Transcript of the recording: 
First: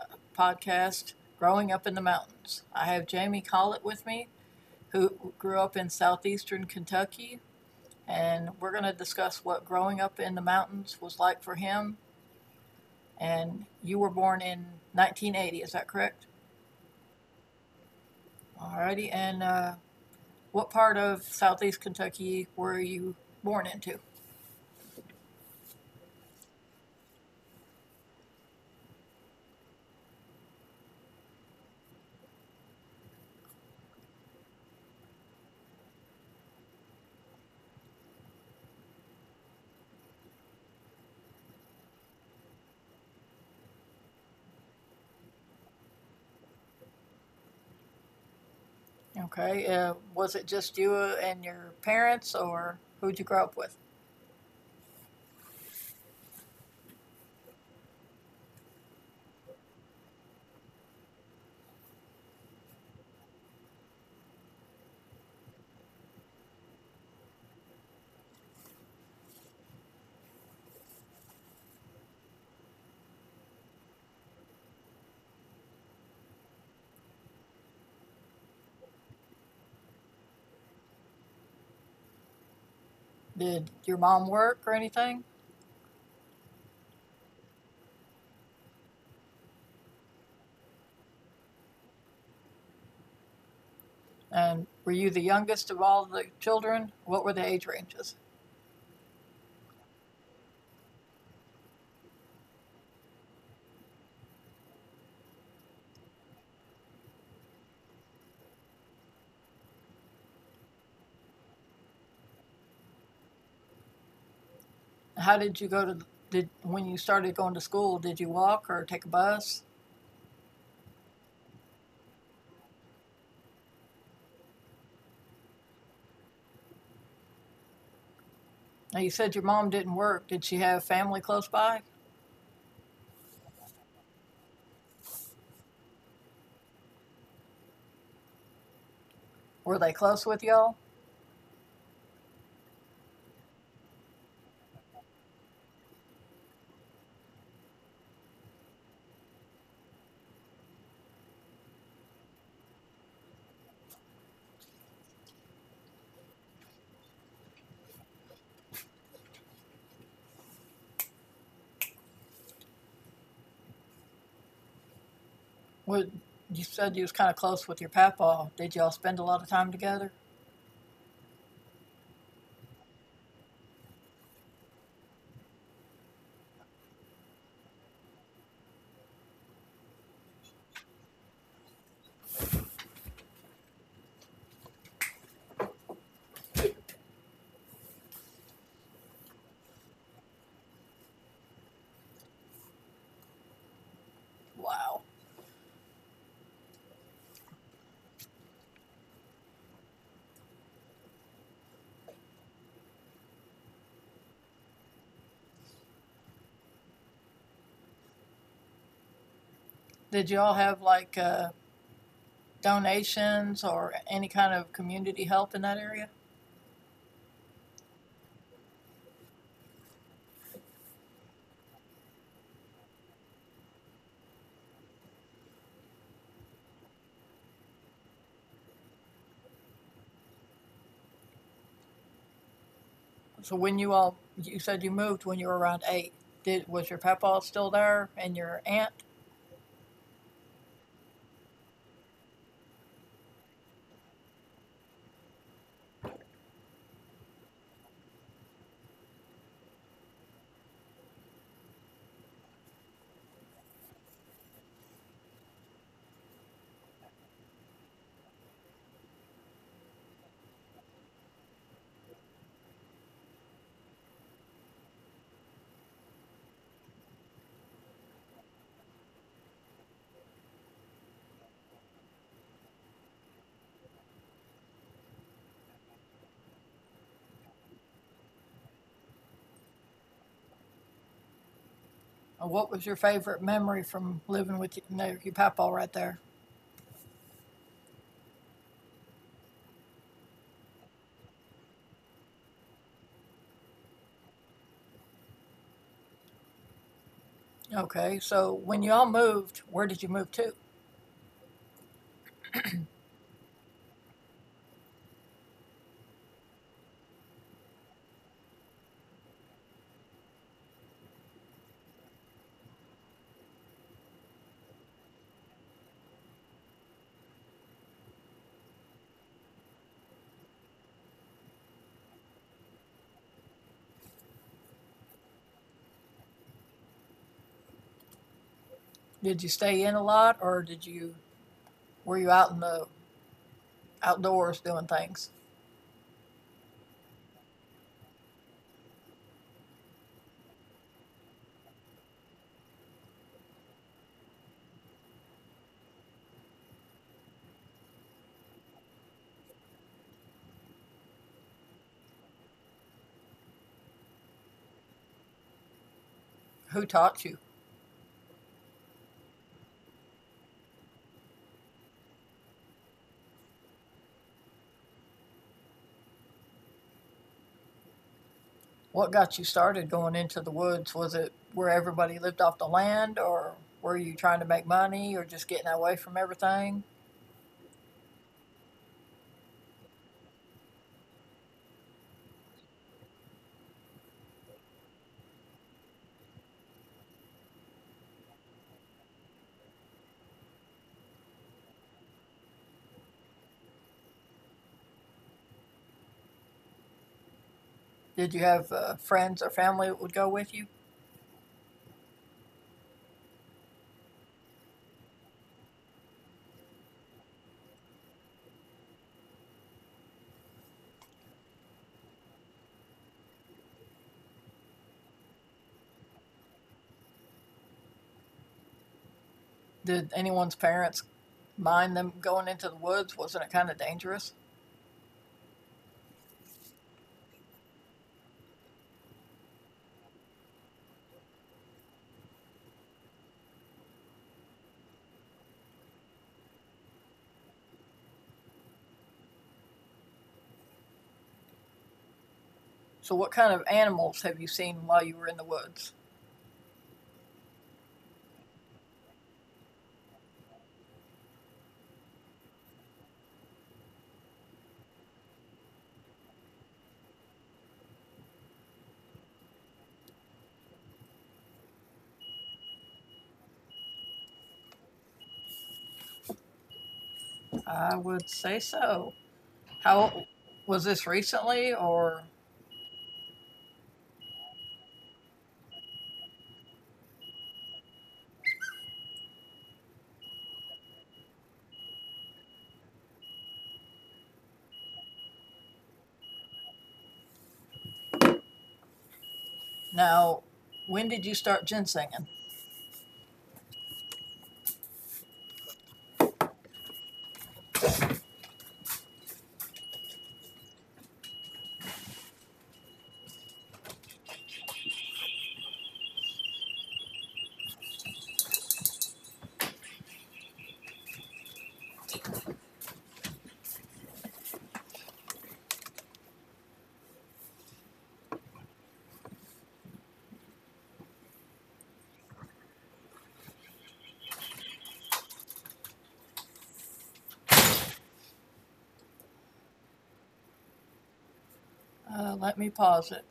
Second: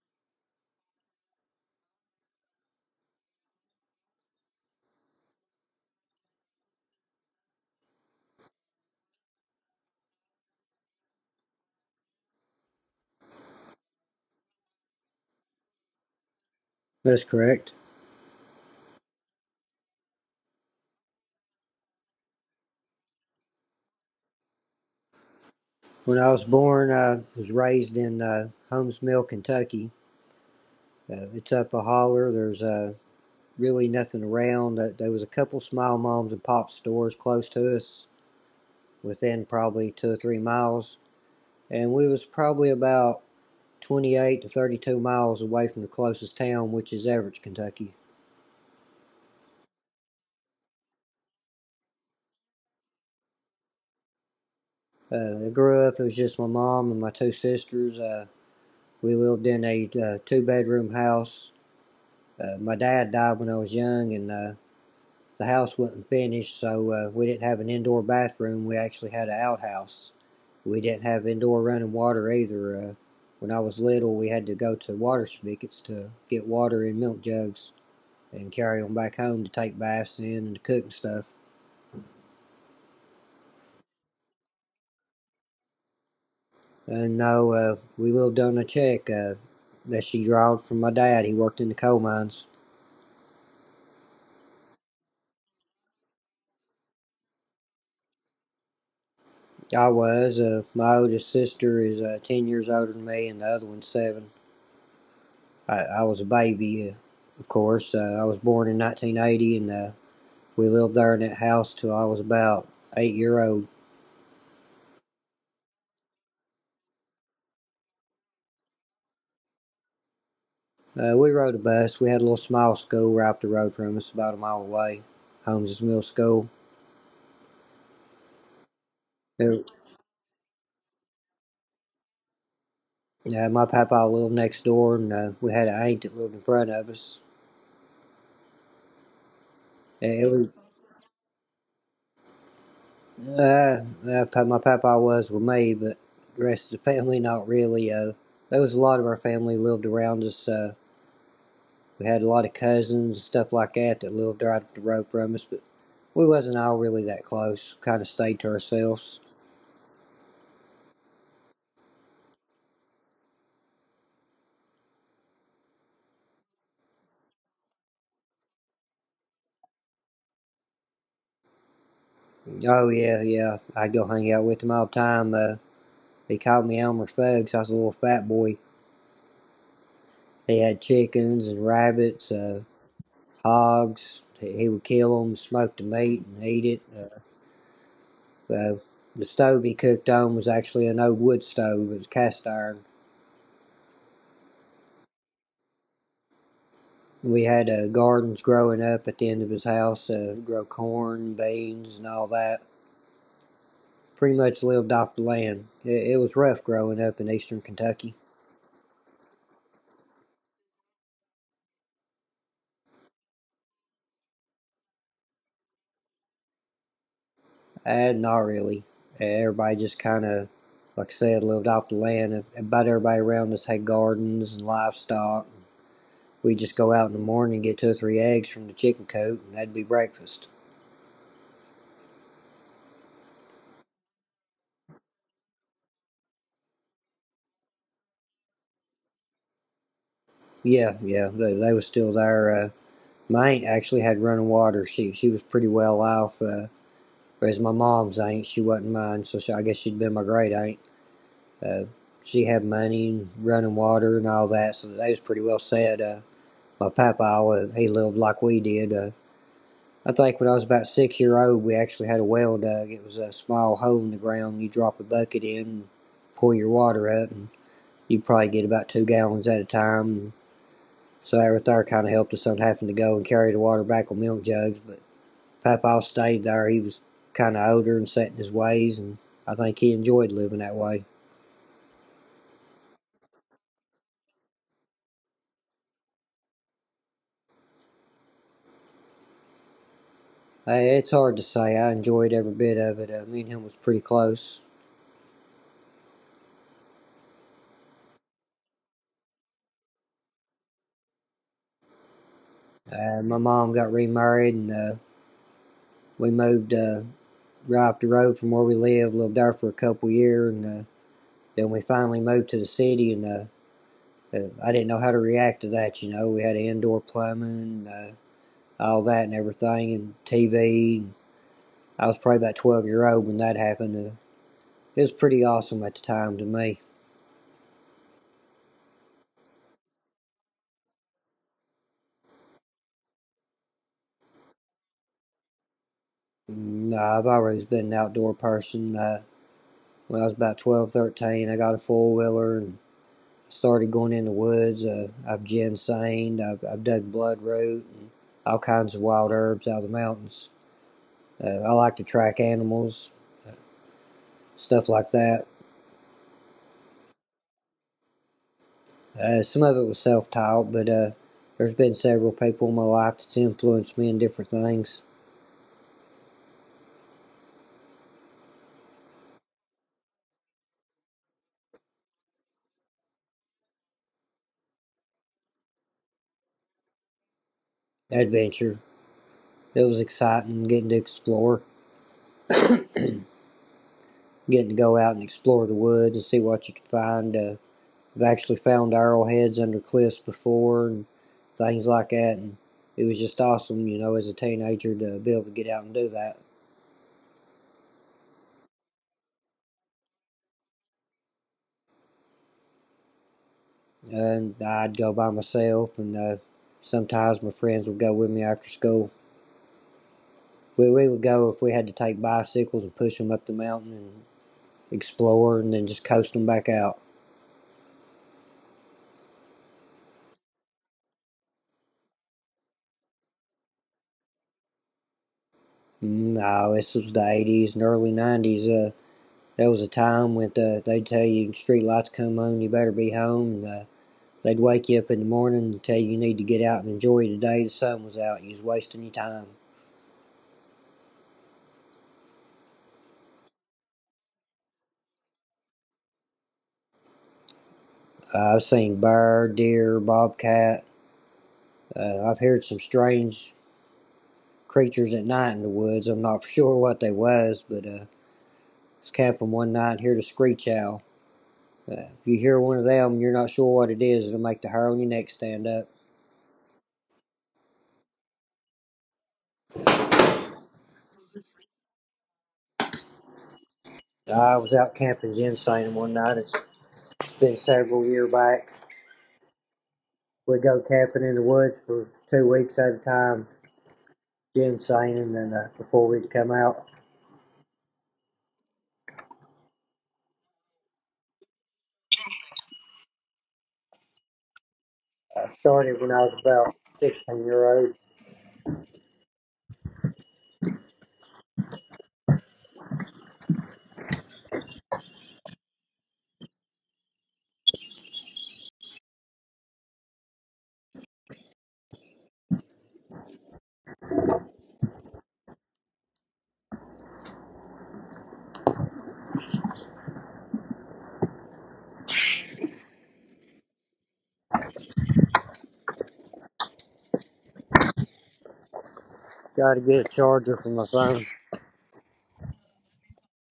a podcast, Growing Up in the Mountains. I have Jamie Collett with me, who grew up in southeastern Kentucky, and we're going to discuss what growing up in the mountains was like for him. And you were born in 1980, is that correct? That's correct. Alrighty, and what part of southeast Kentucky were you born into? When I was born, I was raised in Holmes Mill, Kentucky. It's up a holler. There's really nothing around. There was a couple small moms and pop stores close to us, within probably 2 or 3 miles, and we was probably about 28 to 32 miles away from the closest town, which is Everett, Kentucky. Okay, was it just you and your parents, or who'd you grow up with? I grew up. It was just my mom and my two sisters. We lived in a two-bedroom house. My dad died when I was young, and the house wasn't finished, so we didn't have an indoor bathroom. We actually had an outhouse. We didn't have indoor running water either. When I was little, we had to go to water spigots to get water in milk jugs and carry them back home to take baths in and to cook and stuff. Did your mom work or anything? And no, we lived on a check that she drawed from my dad. He worked in the coal mines. And were you the youngest of all the children? What were the age ranges? I was. My oldest sister is 10 years older than me, and the other one's seven. I was a baby, of course. I was born in 1980, and we lived there in that house till I was about 8 year old. How did you go to did when you started going to school? Did you walk or take a bus? We rode a bus. We had a little small school right up the road from us, about a mile away, Holmes's Middle School. Now you said It, your mom didn't work. Did she have family close by? My papa lived next door, and we had an aunt that lived in front of us. Were they And It close was, with y'all? uh, my papa was with me, but the rest of the family not really. There was a lot of our family lived around us. We had a lot of cousins and stuff like that that lived right up the road from us, but we wasn't all really that close. Kind of stayed to ourselves. Would you said you was kind of close with your papa. Did y'all spend a lot of time together? Oh yeah, yeah, I'd go hang out with him all the time. He called me Elmer Fudd 'cause I was a little fat boy. He had chickens and rabbits, hogs. He would kill them, smoke the meat, and eat it. Uh, the stove he cooked on was actually an old wood stove. It was cast iron. Wow. We had gardens growing up at the end of his house, grow corn, beans, and all that. Pretty much lived off the land. It was rough growing up in eastern Kentucky. Did y'all have like donations or any kind of community help in that area? Not really. Everybody just kind of, like I said, lived off the land. About everybody around us had gardens and livestock. We'd just go out in the morning and get two or three eggs from the chicken coop, and that'd be breakfast. So when you all, you said you moved when you were around eight. Did was your papa still there and your aunt? Yeah, yeah, they was still there. My aunt actually had running water. She was pretty well off. Whereas my mom's aunt, she wasn't mine, so she, I guess she'd been my great aunt. Uh, she had money and running water and all that, so they was pretty well set. My papa always he lived like we did. I think when I was about 6 year old, we actually had a well dug. It was a small hole in the ground. You drop a bucket in, and pull your water up, and you probably get about 2 gallons at a time. So that right there kind of helped us on having to go and carry the water back on milk jugs. But Papa stayed there. He was kind of older and set in his ways, and I think he enjoyed living that way. And what was your favorite memory from living with your, no, your papa right there? It's hard to say. I enjoyed every bit of it. Me and him was pretty close. Okay, so when you all moved, where did you move to? My mom got remarried, and we moved right up the road from where we lived. Lived there for a couple years, and then we finally moved to the city. And I didn't know how to react to that. You know, we had indoor plumbing, and, all that, and everything, and TV. And I was probably about 12 year old when that happened. It was pretty awesome at the time to me. Did you stay in a lot, or did you were you out in the outdoors doing things? I've always been an outdoor person. When I was about 12, 13, I got a four wheeler and started going in the woods. I've ginsenged, I've dug bloodroot, and all kinds of wild herbs out of the mountains. I like to track animals, stuff like that. Who taught you? Some of it was self taught, but there's been several people in my life that's influenced me in different things. What got you started going into the woods? Was it where everybody lived off the land, or were you trying to make money, or just getting away from everything? Adventure. It was exciting getting to explore, getting to go out and explore the woods and see what you could find. I've actually found arrowheads under cliffs before and things like that. And it was just awesome, you know, as a teenager to be able to get out and do that. Did you have friends or family that would go with you? And I'd go by myself, and sometimes my friends would go with me after school. We would go if we had to take bicycles and push them up the mountain and explore and then just coast them back out. Did anyone's parents mind them going into the woods? Wasn't it kind of dangerous? No, this was the 80s and early 90s. There was a time when they'd tell you street lights come on, you better be home. And, they'd wake you up in the morning and tell you you need to get out and enjoy the day. The sun was out. You was wasting your time. So, what kind of animals have you seen while you were in the woods? I've seen bear, deer, bobcat. I've heard some strange creatures at night in the woods. I'm not sure what they was, but I was camping one night and heard a screech owl. If you hear one of them, and you're not sure what it is. It'll make the hair on your neck stand up. I would say so. How was this recently, or I was out camping ginseng one night. It's been several year back. We'd go camping in the woods for 2 weeks at a time. Jim Sainin, and before we'd come out, now? When did you start ginsenging? I started when I was about 16-year-old. Got to get a charger for my phone. Let me pause it.